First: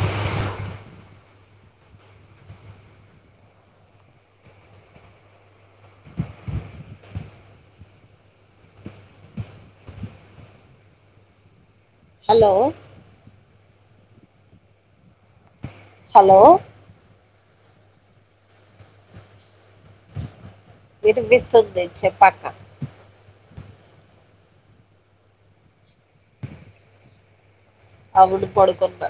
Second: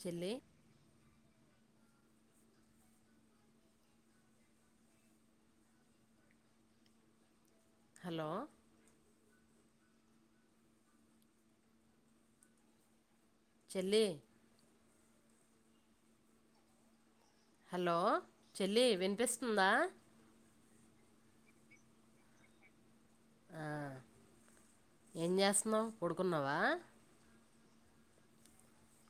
చెల్లి hello hello చెల్లి hello hello చెల్లి వినిపిస్తుందా వినిపిస్తుంది చెప్పు అక్క. ఆహ్ ఏం చేస్తున్నావు పడుకున్నావా. అవును పడుకున్న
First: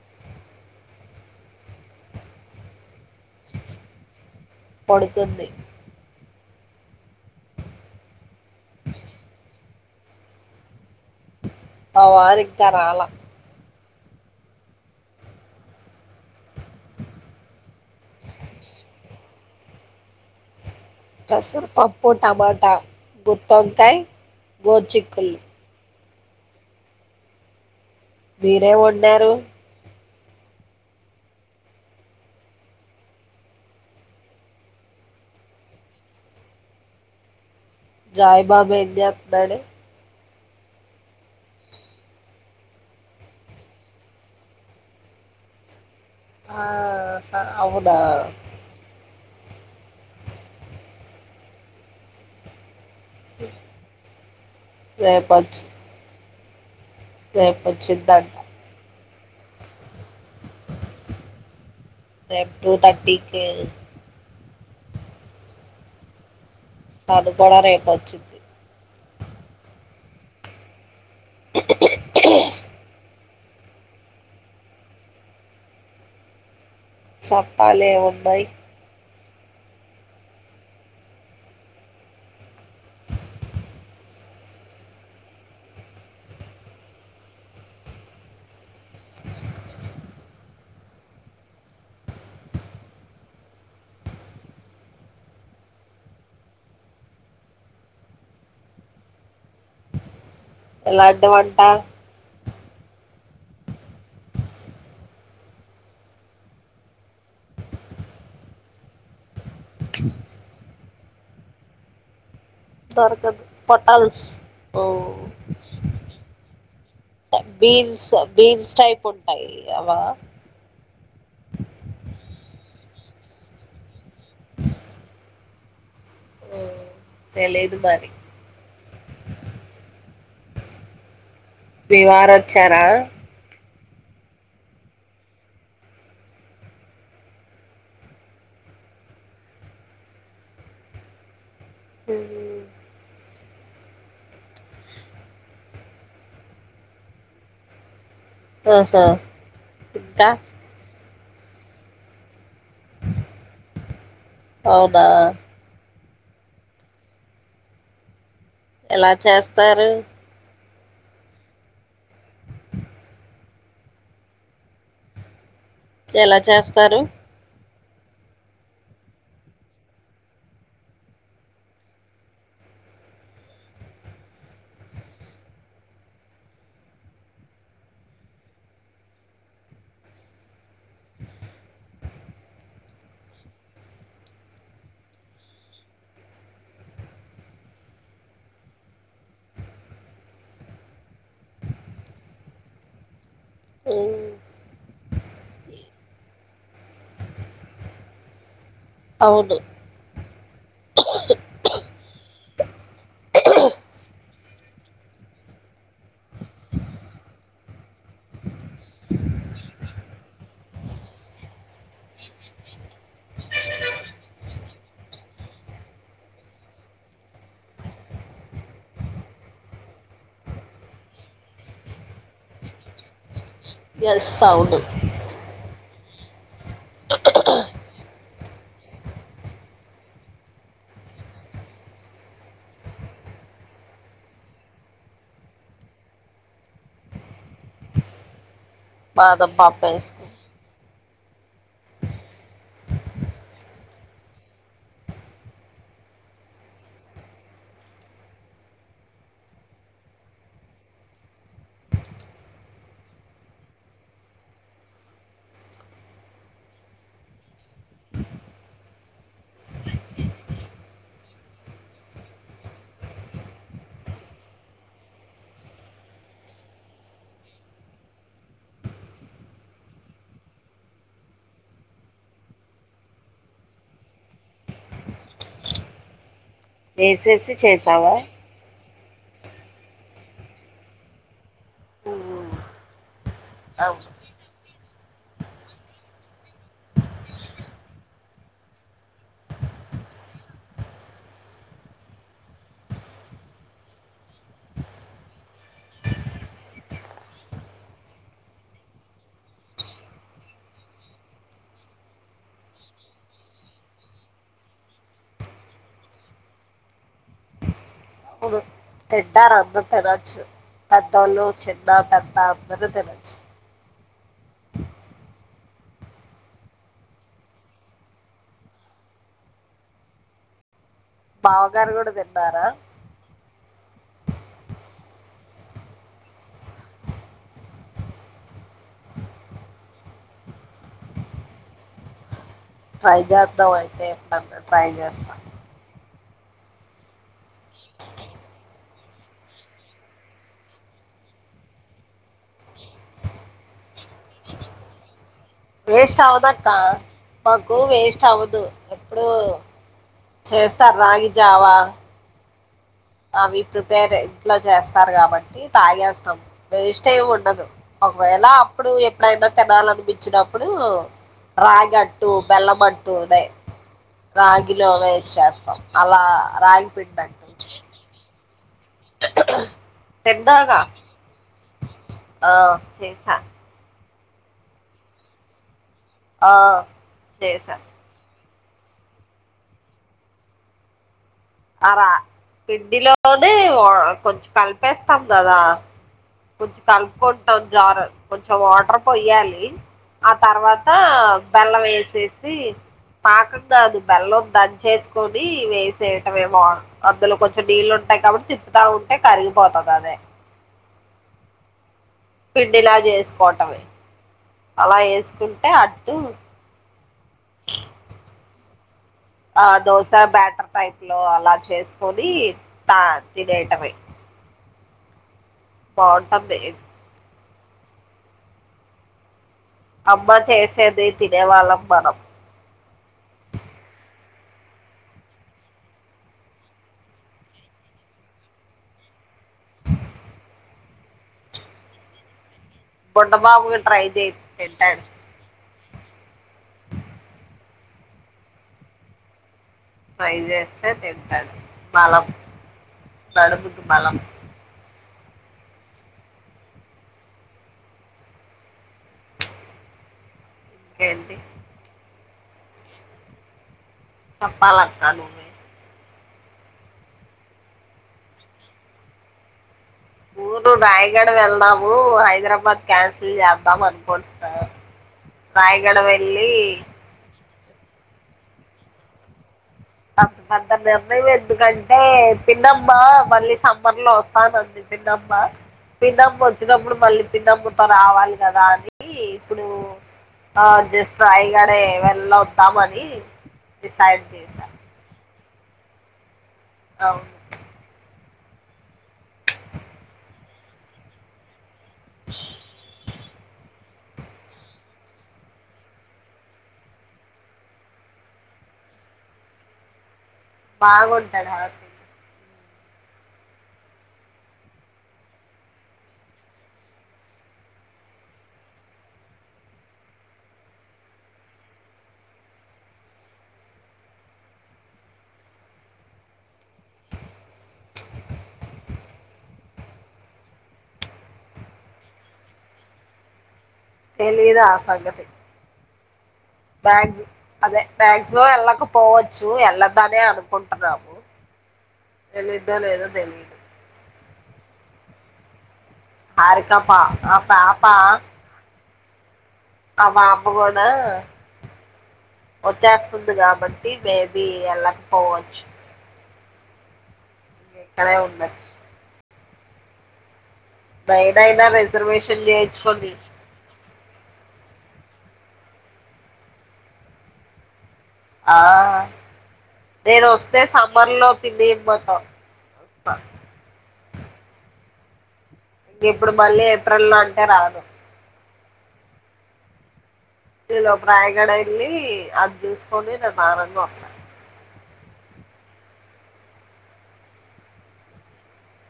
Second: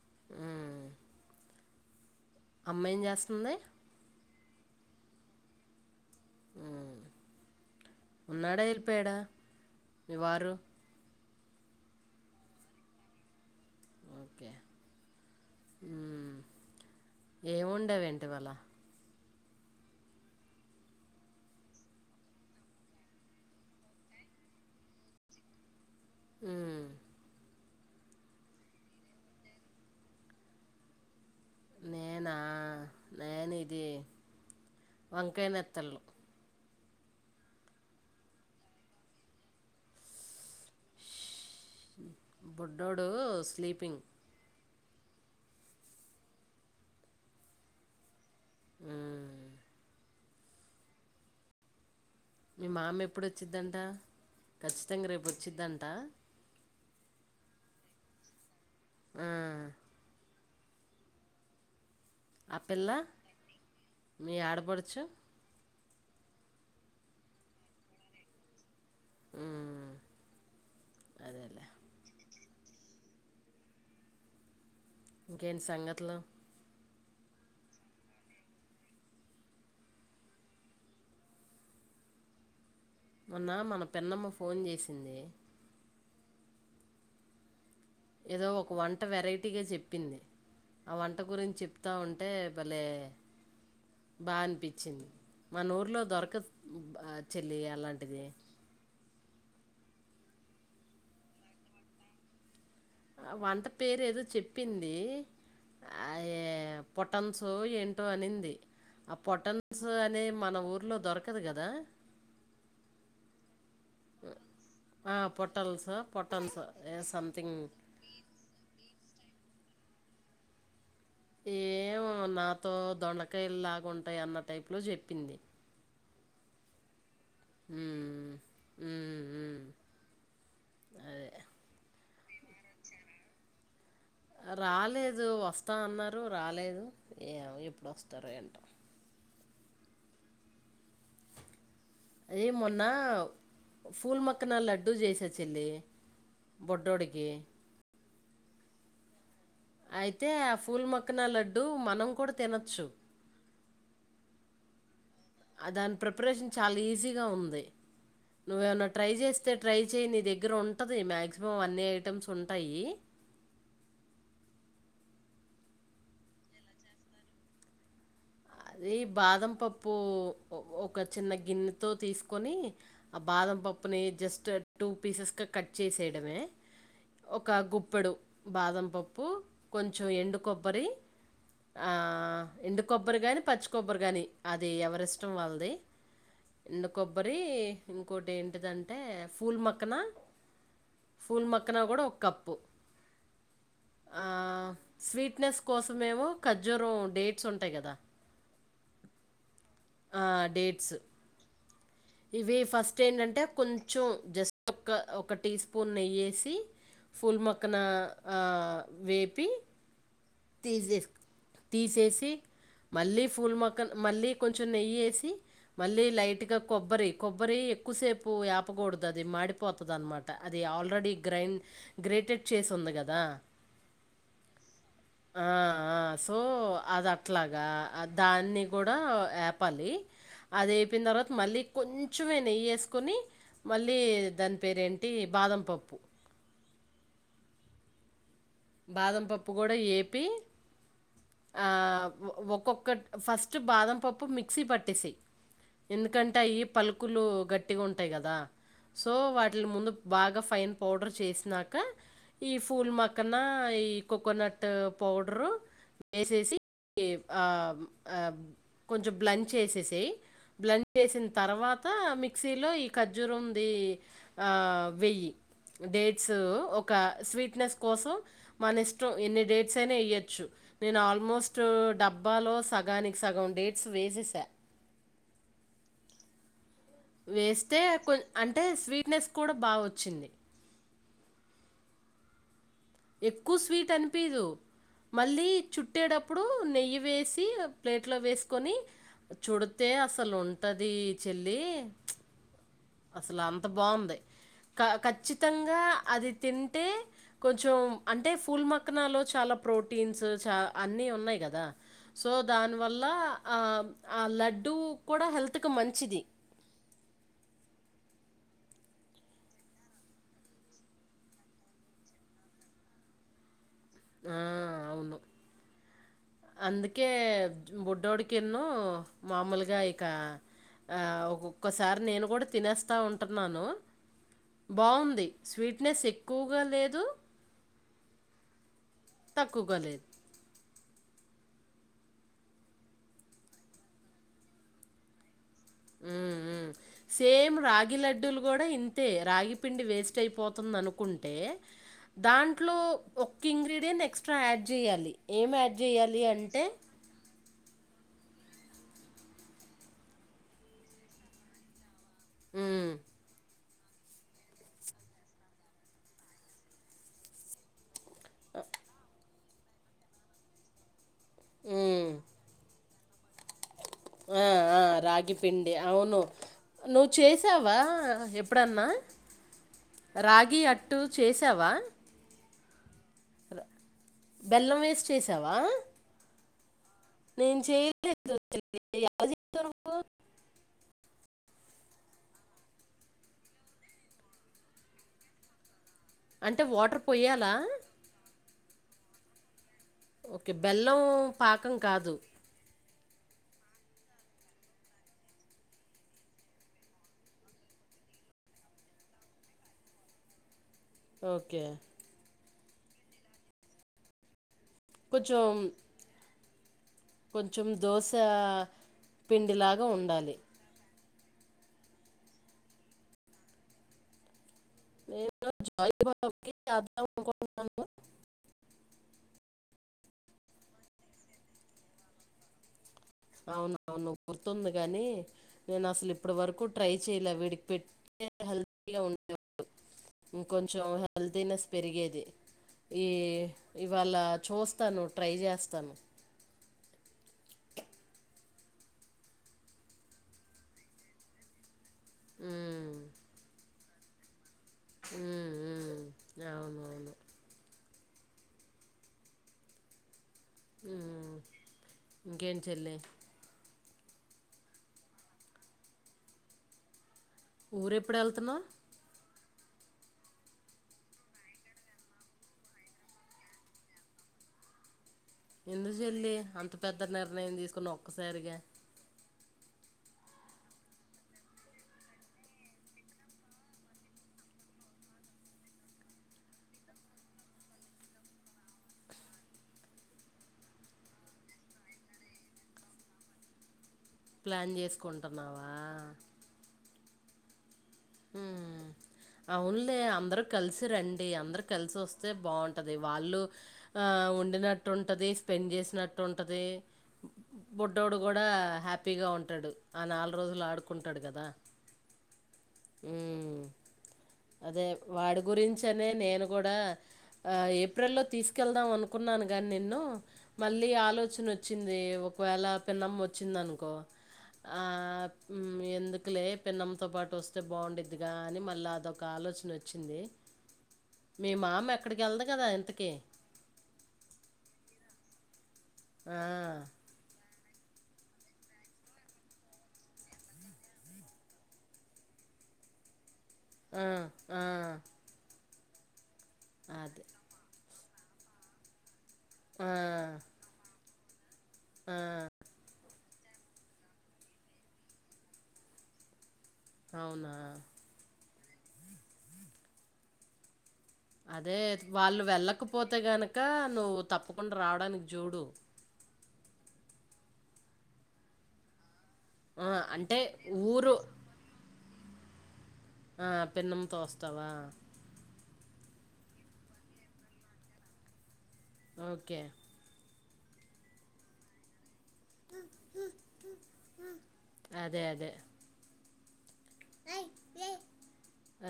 ఉమ్ అమ్మ ఏం చేస్తాంది పడుకుంది ఉమ్ ఉన్నాడా వెళ్ళిపోయాడా మీ వారు అ వారూ ఇంకా రాలే ఓకే ఉమ్ ఏం వండవ్ వేంటి ఇవాళ పసర పప్పు టమాటా గుతోంకాయ్ గోచిక్కులు ఉమ్ మీరేమ్ వండారు నేనా నేను ఇది వంకయ్ నెత్తళు జయిబాబు ఏంచేస్తున్నాడు బొడ్డోడు స్లీపింగ్ ఆ నా అవుదా ఉమ్ మీ మామ ఎప్పుడోచ్చిద్దంట ఖచ్చితంగా రేపు వచ్చిద్దంట రేపు వచ్చిదంట ఆ రేప్ ఆ టూ పిల్ల తర్టీకి మీ ఆడపడచు అది కూడా కూడా రేపు వచ్చిది ఉమ్మ్ హు ఇంకేటి సంగతులు చెప్పాలే ఏం ఉన్నాయి మొన్న మన పిన్నమ్మ ఫోన్ చేసింది ఏదో ఒక వంట వెరైటీగా చెప్పింది ఆ వంట గురించి చెప్తా ఉంటే బలేె బా అనిపించింది మన ఊర్లో దొరకద్ బా చెల్లి అలాంటిది ఎలాంటి వంట ఆ వంట పేరు ఏదో చెప్పింది అయే పొటన్సు ఏంటో అనింది ఆ పొటన్స్ అనే మన ఊర్లో దొరకదు కదా దొరకదు పోటల్స్ ఓ పొటల్స్ పొటన్స్ ఆ సంథింగ్ బీన్స్ ఆబీన్స్ టైప్ ఉంటాయి అవా ఏమో నాతో దొండకాయలు లాగాంటాయి అన్న టైప్ లో చెప్పింది ఉమ్ సెలెద్ మారి మ్మ్. మ్మ్, మ్మ్. మీ వారు వచ్చారా రాలేదు వస్తా అన్నారు రాలేదు ఏ ఎప్పుడు వస్తారు ఏంట [inaudible] అ మొన్న ఫూల్ మక్కన లడ్డు జేస చెల్లి బొడ్డొడి కి ఆహా ఇంకా అయితే ఆ పూల్ మక్కన లడ్డుూ మనం కూడా తినొచ్చు అవున దాని ప్రిపరేషన్ చాలా ఈజీగా ఉంది నువ్వేమైన్నా ట్రై ఎలా చేస్తే ట్రై చేస్తారు చేయయి నీ దగ్గర ఉంట ఉంటంది మాక్సిమం అన్ని ఐటమ్స్ ఉంటాయి ఎలా చేస్తారు అదే బాదం పప్పు ఒక చిన్న గిన్నెతో తీసుకొని ఆ బాదం మత్తం పప్పు ని జస్ట్ టూ పీసెస్ గా కట్ చేసేయడమే ఒక గుప్పెడు బాదం పప్పు కొంచెం ఎండు కొబ్బరి ఆ ఎండు కొబ్బరి గాని పచ్చి కొబ్బరి గాని అది ఎవరిష్టం వాళ్ళది ఎండు కొబ్బరి ఇంకోటి ఏంటిదంటే పూల మక్కన పూల్ మక్కన కూడా ఒక కప్పు ఆ స్వీట్నెస్ కోసం ఏమో ఖజ్జూరం డేట్స్ ఉంటాయి కదా అవును ఆ డేట్స్ ఇవి ఫస్ట్ ఏంటంటే కొంచెం జస్ట్ ఒక ఒక టీ స్పూన్ నెయ్యేసి పుల్ మొక్కన ఆ వేపి తీసేసి తీసేసి మళ్ళీ పూల్ మొక్కన్ మళ్ళీ కొంచెం నెయ్యేసి మళ్ళీ లైట్ గా కొబ్బరి కొబ్బరి ఎక్కువసేపు ఆపకూడదు అది మాడిపోతుది అన్నమాట అది ఆల్రెడీ గ్రైడ్ గ్రేటెడ్ చేసింది కదా ఎస్ అవును ఆ సో అది అట్లాగా దాన్ని కూడా ఏపాలి అదే తప్పిన తర్వాత మళ్ళీ కొంచెమే నెయ్యి వేసుకొని మళ్ళీ దాని పేరేంటి బాదం పప్పు బాదం పప్పు కూడా ఏపి ఆ ఒక్కొక్క ఫస్ట్ బాదం పప్పు మిక్సీ పట్టేస ఎందుకంటే అవి పలుకులు గట్టిగా ఉంటాయి కదా సో వాటిల ముందు బాగా ఫైన్ పౌడర్ చేసినాక ఈ ఫూల్ మక్క పక్కన ఈ కోకోనట్ పౌడరు వేసేసి ఆ కొంచెం బ్లం చేసేసయి బ్లెండ్ చేసిన తర్వాత మిక్సీలో ఈ ఖజ్జూరంది వెయ్యి డేట్స్ ఒక స్వీట్నెస్ కోసం మన ఇష్టం ఎన్ని డైట్స్ అయినా ఇయ్యొచ్చు నేను ఆల్మోస్ట్ డబ్బా లో సగం సగం కాని సగం వేసేసా వేసేసి వేస్తే చేసావా అంటే స్వీట్నెస్ కూడా బాగా వచ్చింది ఎక్కువ స్వీట్ అవును అనిపదు మళ్ళీ చుట్టేటప్పుడు నెయ్యి వేసి ప్లేట్ లో వేసుకొని చుడితే అసలు ఉంటది చెల్లి అసలు అంత బాగుంది క ఖచ్చితంగా అది తింటే కొంచెం అంటే పూల్ మక్కనలో చాలా ప్రోటీన్స్ చ అన్ని ఉన్నాయి్ కదా సో దానివల్ల ఆ ఆ లడ్డు కూడా హెల్త్ కి మంచిది [inaudible] తిడారు అందరు తినచ్చు పెద్దోళ్ళు చిన్న పెద్ద అందని తినచ్చు ఆ అవును అందుకే బొడ్డోడికిన్ను మామూలుగా ఇక బావగారు ఒొక్కసారి నేను కూడా తిన్నారా తినేస్తా ఉంటున్నాను బాగుంది స్వీట్నెస్ ఎక్కువగా లేదు తక్కువకలే ట్రై చేస్తావు అయితే ఎప్పుడ ట్రై చేస్తాం సేమ్ రాగి లడ్డూలు కూడా ఇ అతే రాగి పిండి వేస్ట్ అయిపోతుంది అనుకుంటే దాంట్లో ఒక ఇంగ్రీడియంట్ ఎక్స్ట్రా యాడ్ చేయ్యాలి వేస్ట్ అవదక్క మకు వేస్ట్ అవదు ఎప్పుడు చేస్తారు రాగి జావా ఉ అ ప్రిపేర్ ఇంట్లో చేస్తారు కాబట్టి త్రా చేేస్తాము వేస్ట్ ఏమి ఉండదు ఒకవేళ అప్పుడు ఎప్పుడైనా తినాలనిపించినప్పుడు ఉమ్, రగట్టు బెల్లమట్టు అదే ఆ ఆ రాగిలో వేస్ట్ రాగి పిండి చేస్తాం అవును అలా రాగి నువ్వు పిండి అంటు చేసావా అప్పుడన్నా రాగి తిన్నాగా అట్టు చేసావా ఆ చేసా బెల్లం వేసి చేసావా ఆ నేను చేసా చేయలేదు ఎలా చేసావ్ నువు అ రా పిండిలోనే కొంచెం కలిపేస్తాం కదా అంటే కొంచెం వాటర్ పోయాలా కలుపుకుంటాం జర కొంచెం వాటర్ పోయాలి ఆ ఓకే తర్వాత బెల్లం పాకం బెల్లం కాదు వేసేసి పాకం కాదు బెల్లం దన్ చేసుకొని వేసే మేమో అద్లో కొంచెం నీళ్లు ఉంటాయి కాబట్టి తిప్పుతా ఉంటే కరిగిపోతుంది అదే ఓకే పిండిలా చేసుకోవటమే అలా కొంచెం వేసుకుంటే అట్టు కొంచెం దోశ ఆ పిండిలాగా దోసా ఉండాలి బ్యాటర్ టైప్ లో అలా చేసుకొని తా తినేటమే ఏ జ అమ్మ చేసేది తినేవాళ్ళం మనం అవునవును గుర్తుంది కాని నేను అసలు ఇప్పటి వరకు ట్రై చెయలే వీడికి పెట్టి హెల్త్య్ ఉండే ఇంకొంచెం హెల్తీనెస్ పెరిగేది ఈ బుడ్డబాబుకి ట్రై ఇవాళ చేయి చూస్తాను తింటాడు ట్రై చేస్తాను ట్రై చేస్తే తింటాడు బలం ఉమ్ కడుపుకి బలం ఉ అవున అవును ఉమ్ ఏంటి ఇంకేం చెల్లే చప్పాలక్క నువ్వే ఊర ఎప్పుడు వెళ్తున్నా ఊరు రాయగడ వెళ్దాము హైదరాబాద్ క్యాన్సిల్ చేద్దాం అనుకుంటున్నా ఎందుకు రాయగడ చెల్లి వెళ్ళి అంత పెద్ద నిర్ణయం తీసుకుని ఒక్కసారిగా అంత పెద్ద నిర్ణయం ఎందుకంటే పిన్నమ్మా మళ్ళీ సమ్మర్ లో వస్తానంది పిన్నమ పిన్నమ్ము వచ్చినప్పుడు మళ్ళీ పిన్నమ్మతో రావాలి కదా అని ఇప్పుడు ఆ జస్ట్రైగడే వెళ్ళొద్దామని డిసైడ్ చేసా కుంటున్నావా అవును ఉమ్ అవునులే అందరు కలిసి రండి అందరు కలిసి వస్తే బాగుంటది వాళ్ళు ఆ ఆ ఉండినట్టు ఉంటుంది స్పెండ్ చేసినట్టు ఉంటుంది బుడ్డోడు కూడా హ్యాపీగా ఉంటాడు ఆ నాలుగు బాగుంటాడు ఆ హ్మ్మ్ అదే వాడి గురించి అనే నేను కూడా ఏప్రిల్ లో తీసుకెళ్దాం అనుకున్నాను గని నిన్ను మళ్ళీ ఆలోచన వచ్చింది ఒకవేళ పెన్నమ్మ వచ్చింది అనుకో ఆ ఎందుకులే పిన్నమ తో పాటు వస్త అే బాగుండదిగా అని మళ్ళీ అదొక ఆలోచన వచ్చింది మీ మామ్ ఎక్కడికి వెళ్ళదు కదా ఇంతకి తెలిద ఆసగతే ఆ! బగ అదే మాక్సిమం వెళ్ళకపోవచ్చు వెళ్ళద్దానే అనుకుంటున్నాము ఎల్లిదో లేదో తెలిదు ఆ ఆ ఆరికా పా అదే. ఆప పా ఆ! అ బంమా కూడా వచ్చేస్త ంది కాబట్టి మేబీ వెళ్ళకపోవచ్చు అవును క్కడే ఉండచ్చ బైనయినా అదే వాళ్ళు రిసర్వేషన్లుయిచ్చుకోండి వెళ్ళకపోతే గనక నువ్వు తప్పకుండా రావడానికి చూడు ఆ ఆ! నేను అంటే వస్తే ఊరు సమ్మర్ లో పిలి అయిపోతావ్ ఆ పెన్నమ్ తోవస్తావా ఇక ఇప్పుడు మళ్ళీ ఏప్రిల్ లో అంటే రాను ఓకే నీలో రాయగడ వెళ్ళి అది చూసుకని నేను దారంగా ఉంటన్నాను అదే అదే అయి ఏ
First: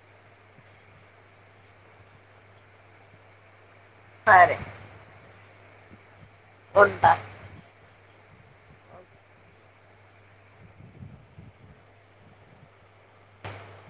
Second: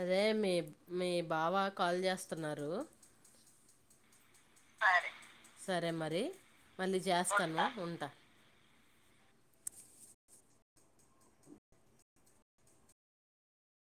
అదే మీ మీ బావా కాల్ చేస్తున్నారు సరే సరే మరి మళ్ళీ ఉంటా చేస్తానా ఉంటా